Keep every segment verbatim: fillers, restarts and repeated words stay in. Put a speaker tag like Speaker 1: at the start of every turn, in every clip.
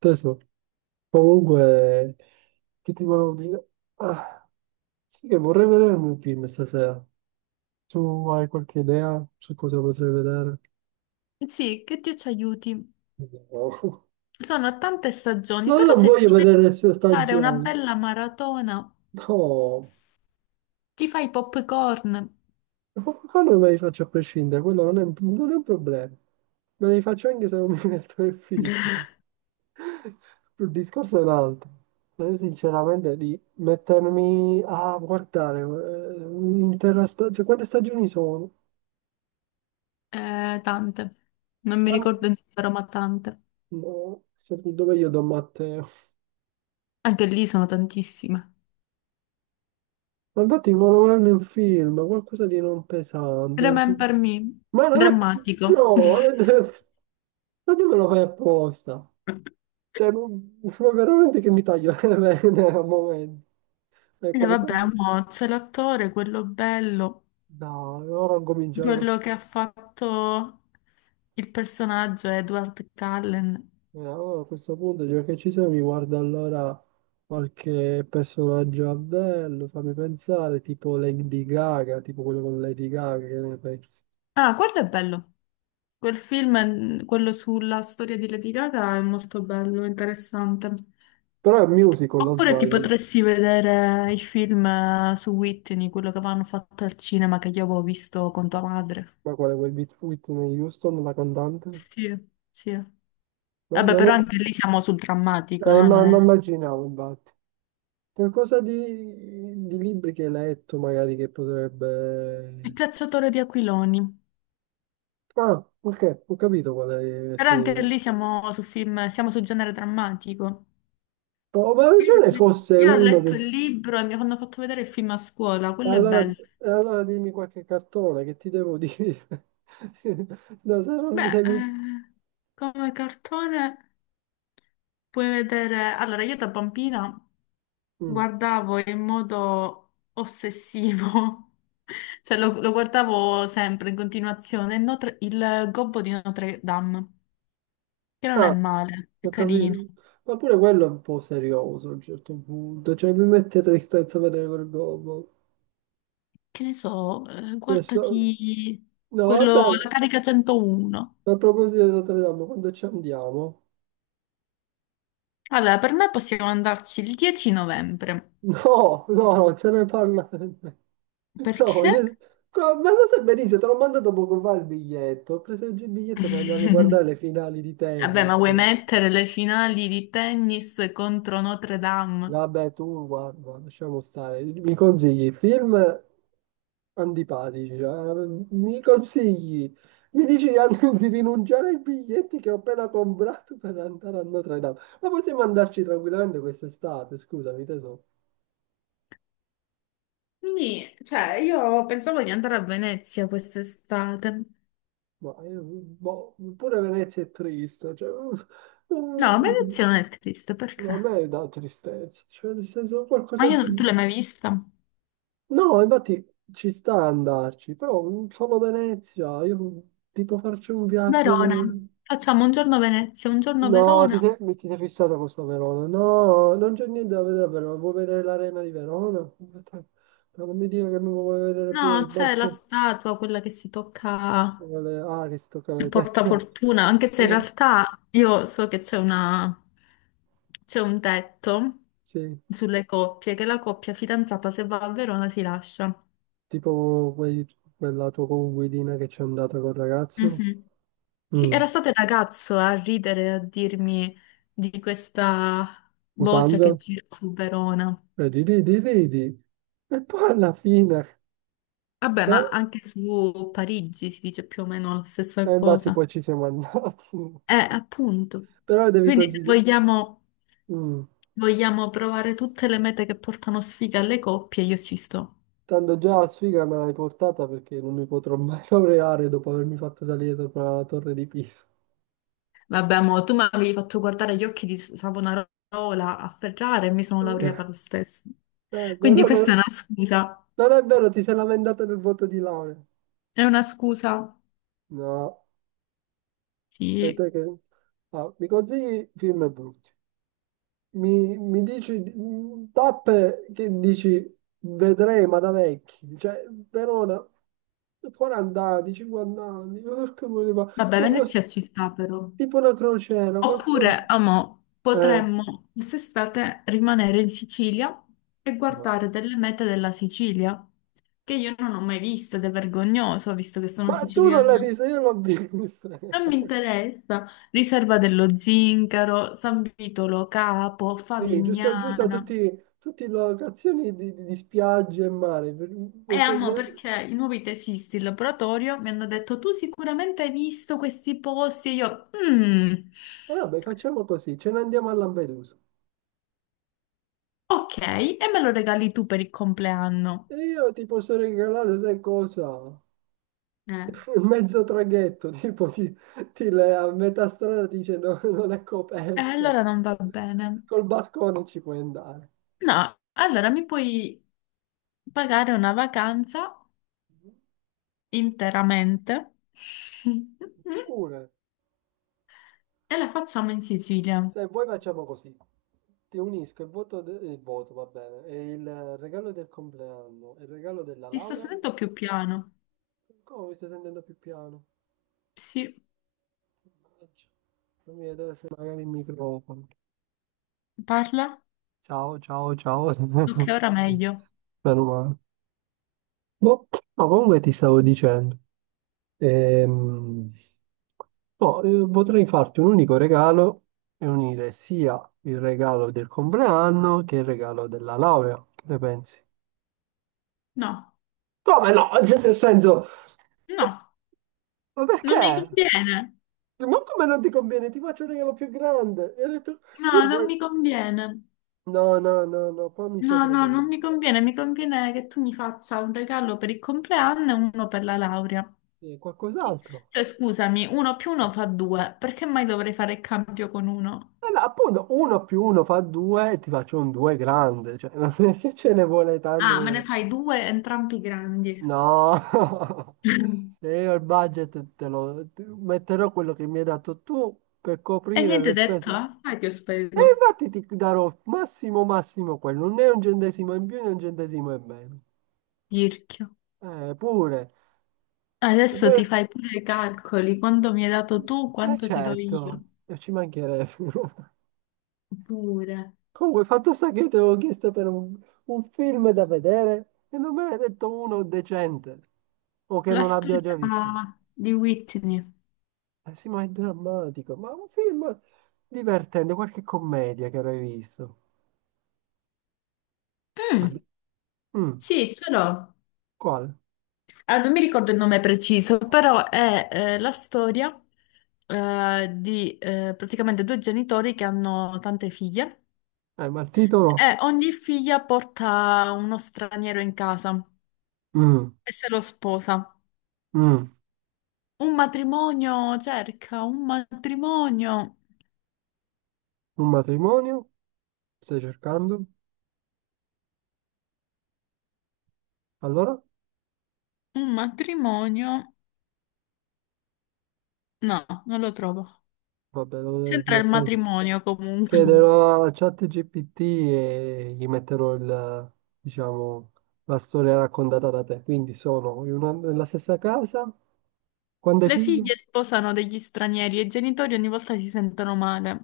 Speaker 1: Teso, comunque, che ti volevo dire? Ah, sì che vorrei vedere un film stasera. Tu hai qualche idea su cosa potrei vedere?
Speaker 2: Sì, che Dio ci aiuti.
Speaker 1: No.
Speaker 2: Sono tante stagioni,
Speaker 1: No,
Speaker 2: però
Speaker 1: non
Speaker 2: se
Speaker 1: voglio
Speaker 2: ti devi
Speaker 1: vedere le sue
Speaker 2: fare una
Speaker 1: stagioni.
Speaker 2: bella maratona,
Speaker 1: No,
Speaker 2: ti fai i popcorn,
Speaker 1: ma quello me li faccio a prescindere, quello non è, non è un problema. Me li faccio anche se non mi metto il film. Il discorso è un altro. Ma Io sinceramente di mettermi a guardare eh, un'intera stagione, cioè quante stagioni sono?
Speaker 2: eh, tante. Non mi
Speaker 1: Tanto,
Speaker 2: ricordo il numero, ma tante.
Speaker 1: no, se- dove io do matte.
Speaker 2: Anche lì sono tantissime.
Speaker 1: Ma infatti volevo verne un film, qualcosa di non pesante.
Speaker 2: Remember Me,
Speaker 1: Ma non è...
Speaker 2: drammatico.
Speaker 1: No, non è- ma tu me lo fai apposta. Cioè, non- ma veramente che mi taglio le vene al momento. È
Speaker 2: E vabbè,
Speaker 1: qualcosa...
Speaker 2: mo c'è l'attore, quello bello,
Speaker 1: No, ora cominciare così.
Speaker 2: quello che ha fatto il personaggio Edward Cullen.
Speaker 1: Eh, allora, a questo punto, già che ci siamo, mi guardo allora qualche personaggio a bello, fammi pensare, tipo Lady Gaga, tipo quello con Lady Gaga, che ne pensi?
Speaker 2: Ah, quello è bello. Quel film, quello sulla storia di Lady Gaga, è molto bello, interessante.
Speaker 1: Però è musical, non
Speaker 2: Oppure ti
Speaker 1: sbaglio.
Speaker 2: potresti vedere il film eh, su Whitney, quello che avevano fatto al cinema che io avevo visto con tua madre.
Speaker 1: Ma quale quel Beat Whitney Houston, la cantante?
Speaker 2: Sì, sì.
Speaker 1: No,
Speaker 2: Vabbè,
Speaker 1: non è...
Speaker 2: però anche lì siamo sul drammatico,
Speaker 1: eh,
Speaker 2: eh,
Speaker 1: ma
Speaker 2: non
Speaker 1: ma
Speaker 2: è...
Speaker 1: immaginavo, infatti. Qualcosa di, di libri che hai letto, magari, che
Speaker 2: Il
Speaker 1: potrebbe...
Speaker 2: cacciatore di aquiloni.
Speaker 1: Ah, ok, ho capito qual è...
Speaker 2: Però
Speaker 1: Se...
Speaker 2: anche lì siamo su film, siamo sul genere drammatico.
Speaker 1: Oh, ma ce
Speaker 2: Io,
Speaker 1: ne fosse
Speaker 2: io ho
Speaker 1: uno
Speaker 2: letto
Speaker 1: che...
Speaker 2: il libro e mi hanno fatto vedere il film a scuola, quello è
Speaker 1: Allora,
Speaker 2: bello.
Speaker 1: allora dimmi qualche cartone, che ti devo dire? No, se non mi...
Speaker 2: Beh,
Speaker 1: Se mi...
Speaker 2: eh, come cartone... Puoi vedere, allora io da bambina
Speaker 1: Mm.
Speaker 2: guardavo in modo ossessivo, cioè lo, lo guardavo sempre in continuazione, il, Notre- il Gobbo di Notre Dame, che non è
Speaker 1: Ah,
Speaker 2: male, è
Speaker 1: ho
Speaker 2: carino.
Speaker 1: capito. Ma pure quello è un po' serioso a un certo punto, cioè mi mette tristezza vedere quel gobbo.
Speaker 2: Che ne so, eh,
Speaker 1: Adesso-
Speaker 2: guardati
Speaker 1: No,
Speaker 2: quello,
Speaker 1: vabbè,
Speaker 2: la carica centouno.
Speaker 1: a proposito di Notre Dame, quando ci andiamo?
Speaker 2: Allora, per me possiamo andarci il dieci novembre,
Speaker 1: No, no, non se ne parla. No,
Speaker 2: perché?
Speaker 1: io... co- Ma lo sai benissimo, te l'ho mandato poco fa il biglietto. Ho preso oggi il biglietto per andare a guardare le finali di
Speaker 2: Vabbè, ma
Speaker 1: tennis.
Speaker 2: vuoi mettere le finali di tennis contro Notre Dame?
Speaker 1: Vabbè, tu guarda, lasciamo stare. Mi consigli film antipatici, cioè, mi consigli, mi dici di an- di rinunciare ai biglietti che ho appena comprato per andare a Notre Dame. Ma possiamo andarci tranquillamente quest'estate, scusami, teso.
Speaker 2: Quindi, cioè, io pensavo di andare a Venezia quest'estate.
Speaker 1: Ma io, boh, pure Venezia è triste, cioè,
Speaker 2: No,
Speaker 1: mm,
Speaker 2: Venezia non è triste,
Speaker 1: mm,
Speaker 2: perché?
Speaker 1: a me dà tristezza, cioè, nel senso,
Speaker 2: Ma
Speaker 1: qualcosa di
Speaker 2: io, tu l'hai
Speaker 1: più.
Speaker 2: mai vista?
Speaker 1: No, infatti ci sta a andarci, però mm, solo Venezia, io tipo farci un viaggio
Speaker 2: Verona.
Speaker 1: magari...
Speaker 2: Facciamo un giorno Venezia, un giorno
Speaker 1: No, ti
Speaker 2: Verona.
Speaker 1: sei, mi- ti sei fissata con sta Verona. No, non c'è niente da vedere a Verona. Vuoi vedere l'arena di Verona? Ma non mi dire che mi vuoi vedere pure il
Speaker 2: No, c'è la
Speaker 1: balcone.
Speaker 2: statua, quella che si tocca
Speaker 1: con le- Ah, che si toccano
Speaker 2: il
Speaker 1: le tette.
Speaker 2: portafortuna, anche se in realtà io so che c'è una... c'è un tetto
Speaker 1: Sì,
Speaker 2: sulle coppie, che la coppia fidanzata se va a Verona si lascia.
Speaker 1: tipo quei- quella tua conguidina che c'è andata col ragazzo.
Speaker 2: Mhm. Sì,
Speaker 1: Mm,
Speaker 2: era stato il ragazzo a ridere, a dirmi di questa voce che
Speaker 1: Usanza?
Speaker 2: gira su Verona.
Speaker 1: Ridi, ridi, ridi. E poi alla fine...
Speaker 2: Vabbè, ma
Speaker 1: eh,
Speaker 2: anche su Parigi si dice più o meno la stessa
Speaker 1: E infatti
Speaker 2: cosa.
Speaker 1: poi ci siamo andati.
Speaker 2: Eh, appunto.
Speaker 1: Però devi
Speaker 2: Quindi
Speaker 1: considerare...
Speaker 2: vogliamo, vogliamo provare tutte le mete che portano sfiga alle coppie, io ci sto.
Speaker 1: Tanto già la sfiga me l'hai portata perché non mi potrò mai laureare dopo avermi fatto salire sopra la torre di Pisa.
Speaker 2: Vabbè, mo, tu mi avevi fatto guardare gli occhi di Savonarola a Ferrara e mi sono laureata lo stesso.
Speaker 1: Eh,
Speaker 2: Quindi
Speaker 1: però non...
Speaker 2: questa è una scusa.
Speaker 1: non è vero, ti sei lamentata del voto di laurea.
Speaker 2: È una scusa.
Speaker 1: No, e
Speaker 2: Sì.
Speaker 1: te che... Ah, mi consigli film brutti. Mi, mi dici mm, tappe che dici vedrei ma da vecchi. Cioè, Verona, 40 anni, 50 anni, porca miseria, ma...
Speaker 2: Vabbè,
Speaker 1: Ma boh,
Speaker 2: Venezia ci sta però.
Speaker 1: tipo una crociera, qualcosa.
Speaker 2: Oppure, amo,
Speaker 1: Eh.
Speaker 2: potremmo quest'estate rimanere in Sicilia e
Speaker 1: No,
Speaker 2: guardare
Speaker 1: no.
Speaker 2: delle mete della Sicilia, che io non ho mai visto ed è vergognoso, visto che sono
Speaker 1: Ma tu non l'hai
Speaker 2: siciliana.
Speaker 1: vista, io l'ho vista.
Speaker 2: Non mi interessa. Riserva dello Zincaro, San Vitolo Capo,
Speaker 1: Sì, giusto, giusto,
Speaker 2: Favignana.
Speaker 1: tutti, tutte locazioni di, di- di spiagge e mare. Per-
Speaker 2: E
Speaker 1: lo so-
Speaker 2: amo
Speaker 1: le-
Speaker 2: perché i nuovi tesisti in laboratorio mi hanno detto tu sicuramente hai visto questi posti e io... "Mm".
Speaker 1: E vabbè, facciamo così, ce ne andiamo a Lampedusa.
Speaker 2: Ok, e me lo regali tu per il compleanno.
Speaker 1: E io ti posso regalare, sai cosa?
Speaker 2: Eh.
Speaker 1: Mezzo traghetto, tipo ti, ti le- a metà strada ti dice no, non è
Speaker 2: E
Speaker 1: coperto.
Speaker 2: allora non va bene.
Speaker 1: Col balcone ci puoi andare.
Speaker 2: No, allora mi puoi pagare una vacanza interamente
Speaker 1: Pure.
Speaker 2: e la facciamo in Sicilia.
Speaker 1: Se vuoi facciamo così, ti unisco il voto, de- il voto, va bene, e il regalo del compleanno e il regalo della
Speaker 2: Ti sto
Speaker 1: laurea.
Speaker 2: sentendo più piano.
Speaker 1: Come mi stai sentendo più piano?
Speaker 2: Sì,
Speaker 1: Mannaggia. Fammi vedere se magari il microfono.
Speaker 2: parla?
Speaker 1: Ciao, ciao, ciao.
Speaker 2: Ok, ora meglio.
Speaker 1: Meno male. Boh, ma comunque ti stavo dicendo, ehm, boh, eh, potrei farti un unico regalo e unire sia il regalo del compleanno che il regalo della laurea. Che ne pensi?
Speaker 2: No,
Speaker 1: Come no? Cioè, nel senso,
Speaker 2: no,
Speaker 1: ma
Speaker 2: non mi
Speaker 1: perché?
Speaker 2: conviene.
Speaker 1: Ma come non ti conviene? Ti faccio un regalo più grande. E ho detto, io
Speaker 2: No, non
Speaker 1: poi...
Speaker 2: mi conviene.
Speaker 1: No, no, no, no, qua mi stai
Speaker 2: No, no, non
Speaker 1: fregando.
Speaker 2: mi conviene. Mi conviene che tu mi faccia un regalo per il compleanno e uno per la laurea.
Speaker 1: Sì, qualcos'altro.
Speaker 2: Cioè, scusami, uno più uno fa due, perché mai dovrei fare il cambio con uno?
Speaker 1: Allora, appunto, uno più uno fa due e ti faccio un due grande. Cioè, non è che ce ne vuole tanto.
Speaker 2: Ah, me ne
Speaker 1: per-
Speaker 2: fai due, entrambi grandi.
Speaker 1: No. Se io il budget te lo te- metterò quello che mi hai dato tu per
Speaker 2: E
Speaker 1: coprire
Speaker 2: niente
Speaker 1: le
Speaker 2: detto,
Speaker 1: spese.
Speaker 2: eh? Sai che ho
Speaker 1: E
Speaker 2: spento.
Speaker 1: infatti ti darò massimo massimo quello, non è un centesimo in più né un centesimo in meno.
Speaker 2: Pirchio.
Speaker 1: Eh, pure. E
Speaker 2: Adesso
Speaker 1: poi...
Speaker 2: ti fai pure i calcoli, quanto mi hai dato tu,
Speaker 1: Eh
Speaker 2: quanto ti do
Speaker 1: certo,
Speaker 2: io.
Speaker 1: e ci mancherebbe.
Speaker 2: Pure.
Speaker 1: Comunque, fatto sta che io ti avevo chiesto per un, un film da vedere e non me ne hai detto uno decente o che
Speaker 2: La
Speaker 1: non abbia già visto.
Speaker 2: storia di Whitney.
Speaker 1: Eh sì, ma è drammatico, ma un film divertente, qualche commedia che avrai visto.
Speaker 2: Mm,
Speaker 1: Quale? Mm,
Speaker 2: sì, ce l'ho.
Speaker 1: quale?
Speaker 2: Ah, non mi ricordo il nome preciso, però è eh, la storia eh, di eh, praticamente due genitori che hanno tante figlie
Speaker 1: Eh, ma il titolo?
Speaker 2: e ogni figlia porta uno straniero in casa
Speaker 1: Mm,
Speaker 2: e se lo sposa.
Speaker 1: mm,
Speaker 2: Un matrimonio cerca, un matrimonio,
Speaker 1: un matrimonio? Stai cercando? Allora?
Speaker 2: un matrimonio. No, non lo trovo.
Speaker 1: Vabbè, lo devo
Speaker 2: C'entra il
Speaker 1: mettere.
Speaker 2: matrimonio comunque.
Speaker 1: Chiederò a ChatGPT e gli metterò il, diciamo, la storia raccontata da te. Quindi sono in una- nella stessa casa, quante
Speaker 2: Le
Speaker 1: figlie?
Speaker 2: figlie sposano degli stranieri e i genitori ogni volta si sentono male.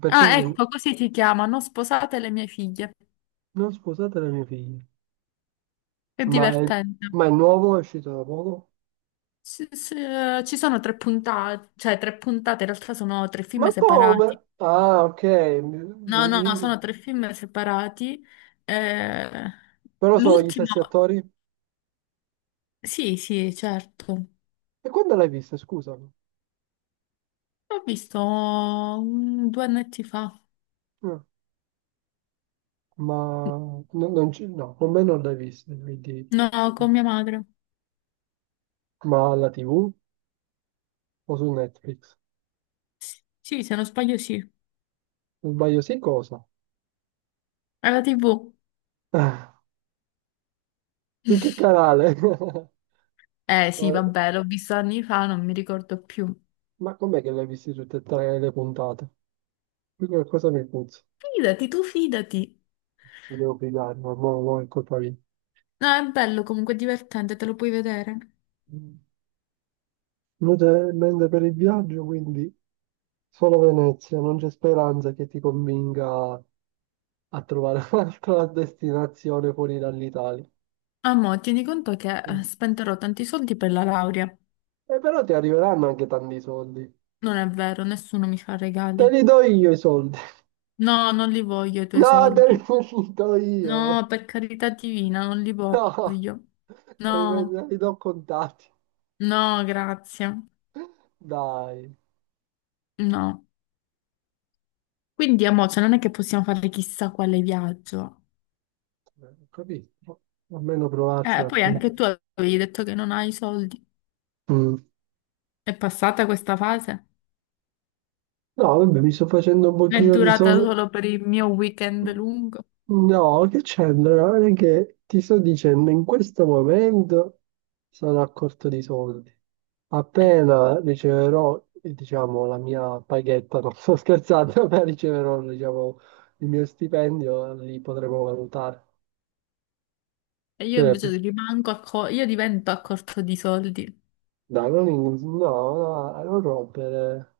Speaker 1: Perché
Speaker 2: Ah,
Speaker 1: siete-
Speaker 2: ecco, così si chiama, Non sposate le mie figlie.
Speaker 1: non sposate le mie figlie?
Speaker 2: È
Speaker 1: Ma è,
Speaker 2: divertente.
Speaker 1: ma è nuovo, è uscito da poco?
Speaker 2: Sì, sì, eh, ci sono tre puntate, cioè tre puntate, in realtà sono tre film
Speaker 1: Ma come?
Speaker 2: separati.
Speaker 1: Ah, ok. mi-
Speaker 2: No,
Speaker 1: mi-
Speaker 2: no,
Speaker 1: mi-
Speaker 2: sono tre film separati. Eh,
Speaker 1: Però sono gli
Speaker 2: l'ultimo,
Speaker 1: stessi attori.
Speaker 2: sì, sì, certo.
Speaker 1: E quando l'hai vista, scusami?
Speaker 2: L'ho visto mm, due annetti fa.
Speaker 1: Ah. Ma no- non ci- no, con me non l'hai vista, quindi...
Speaker 2: No, con mia madre.
Speaker 1: Ma alla T V o su Netflix?
Speaker 2: Sì, se non sbaglio, sì.
Speaker 1: Non sbaglio, sì, cosa?
Speaker 2: Alla tivù.
Speaker 1: Ah, su che canale?
Speaker 2: Eh sì,
Speaker 1: Ma
Speaker 2: vabbè, l'ho visto anni fa, non mi ricordo più.
Speaker 1: ma com'è che l'hai viste tutte e tre le puntate? Qui qualcosa mi puzza.
Speaker 2: Fidati, tu fidati.
Speaker 1: Mi devo pigliare, ma mo, mo è colpa mia.
Speaker 2: No, è bello, comunque è divertente, te lo puoi vedere.
Speaker 1: Inutile per il viaggio, quindi solo Venezia, non c'è speranza che ti convinca a trovare un'altra destinazione fuori dall'Italia.
Speaker 2: Ah, mo, tieni conto che eh, spenderò tanti soldi per la laurea.
Speaker 1: E però ti arriveranno anche tanti soldi.
Speaker 2: Non è vero, nessuno mi fa
Speaker 1: Te
Speaker 2: regali.
Speaker 1: li do io i soldi.
Speaker 2: No, non li voglio i tuoi
Speaker 1: No, te li
Speaker 2: soldi.
Speaker 1: do io.
Speaker 2: No, per carità divina, non li
Speaker 1: No,
Speaker 2: voglio.
Speaker 1: te li, te
Speaker 2: No,
Speaker 1: li do contati.
Speaker 2: no, grazie.
Speaker 1: Dai,
Speaker 2: No. Quindi, amore, cioè, non è che possiamo fare chissà quale viaggio.
Speaker 1: eh, ho capito. Almeno provarci
Speaker 2: Eh,
Speaker 1: un
Speaker 2: poi
Speaker 1: attimo.
Speaker 2: anche tu avevi detto che non hai soldi.
Speaker 1: Mm.
Speaker 2: È passata questa fase?
Speaker 1: No, vabbè, mi sto facendo un
Speaker 2: È
Speaker 1: pochino di
Speaker 2: durata
Speaker 1: soldi.
Speaker 2: solo per il mio weekend lungo?
Speaker 1: No, che c'entra? Guarda che ti sto dicendo, in questo momento sono a corto di soldi. Appena riceverò, eh, diciamo, la mia paghetta, non sto scherzando, appena riceverò, diciamo, il mio stipendio, li potremo valutare.
Speaker 2: E io
Speaker 1: Cioè,
Speaker 2: invece rimango a co- io divento a corto di soldi.
Speaker 1: dai, non, in- no, no, non rompere.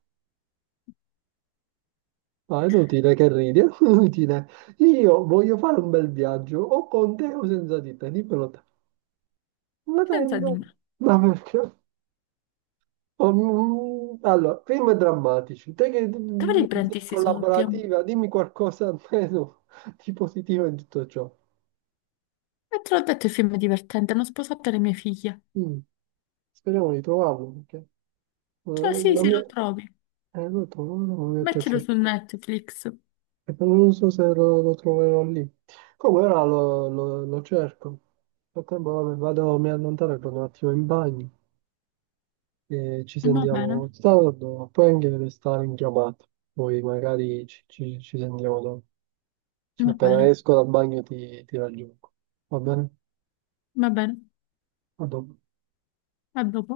Speaker 1: No, è inutile che ridi, è inutile. Io voglio fare un bel viaggio, o con te o senza di te, dimmelo te. Ma
Speaker 2: Senza di
Speaker 1: tanto,
Speaker 2: me.
Speaker 1: ma perché? Oh, mm, mm, allora, film drammatici. Te che mm,
Speaker 2: Dove li
Speaker 1: non
Speaker 2: prendi
Speaker 1: sei
Speaker 2: questi soldi? Amore?
Speaker 1: collaborativa, dimmi qualcosa almeno di positivo in tutto ciò.
Speaker 2: E te l'ho detto, il film è divertente, hanno sposato le mie figlie.
Speaker 1: Mm, Speriamo di trovarlo, perché eh,
Speaker 2: Cioè, sì,
Speaker 1: la
Speaker 2: sì,
Speaker 1: mia...
Speaker 2: lo trovi.
Speaker 1: eh, lo trovo, lo metto a
Speaker 2: Mettilo su
Speaker 1: cercare.
Speaker 2: Netflix.
Speaker 1: E poi Non so se lo, lo troverò lì. Come ora lo, lo- lo cerco. Nel frattempo, vabbè, vado, mi allontano e vado un attimo in bagno e ci
Speaker 2: Va bene,
Speaker 1: sentiamo tardi, poi anche restare in chiamata. Poi magari ci, ci ci sentiamo dopo. Cioè,
Speaker 2: va
Speaker 1: appena
Speaker 2: bene,
Speaker 1: esco dal bagno ti, ti raggiungo. Va bene?
Speaker 2: va bene.
Speaker 1: A dopo.
Speaker 2: A dopo.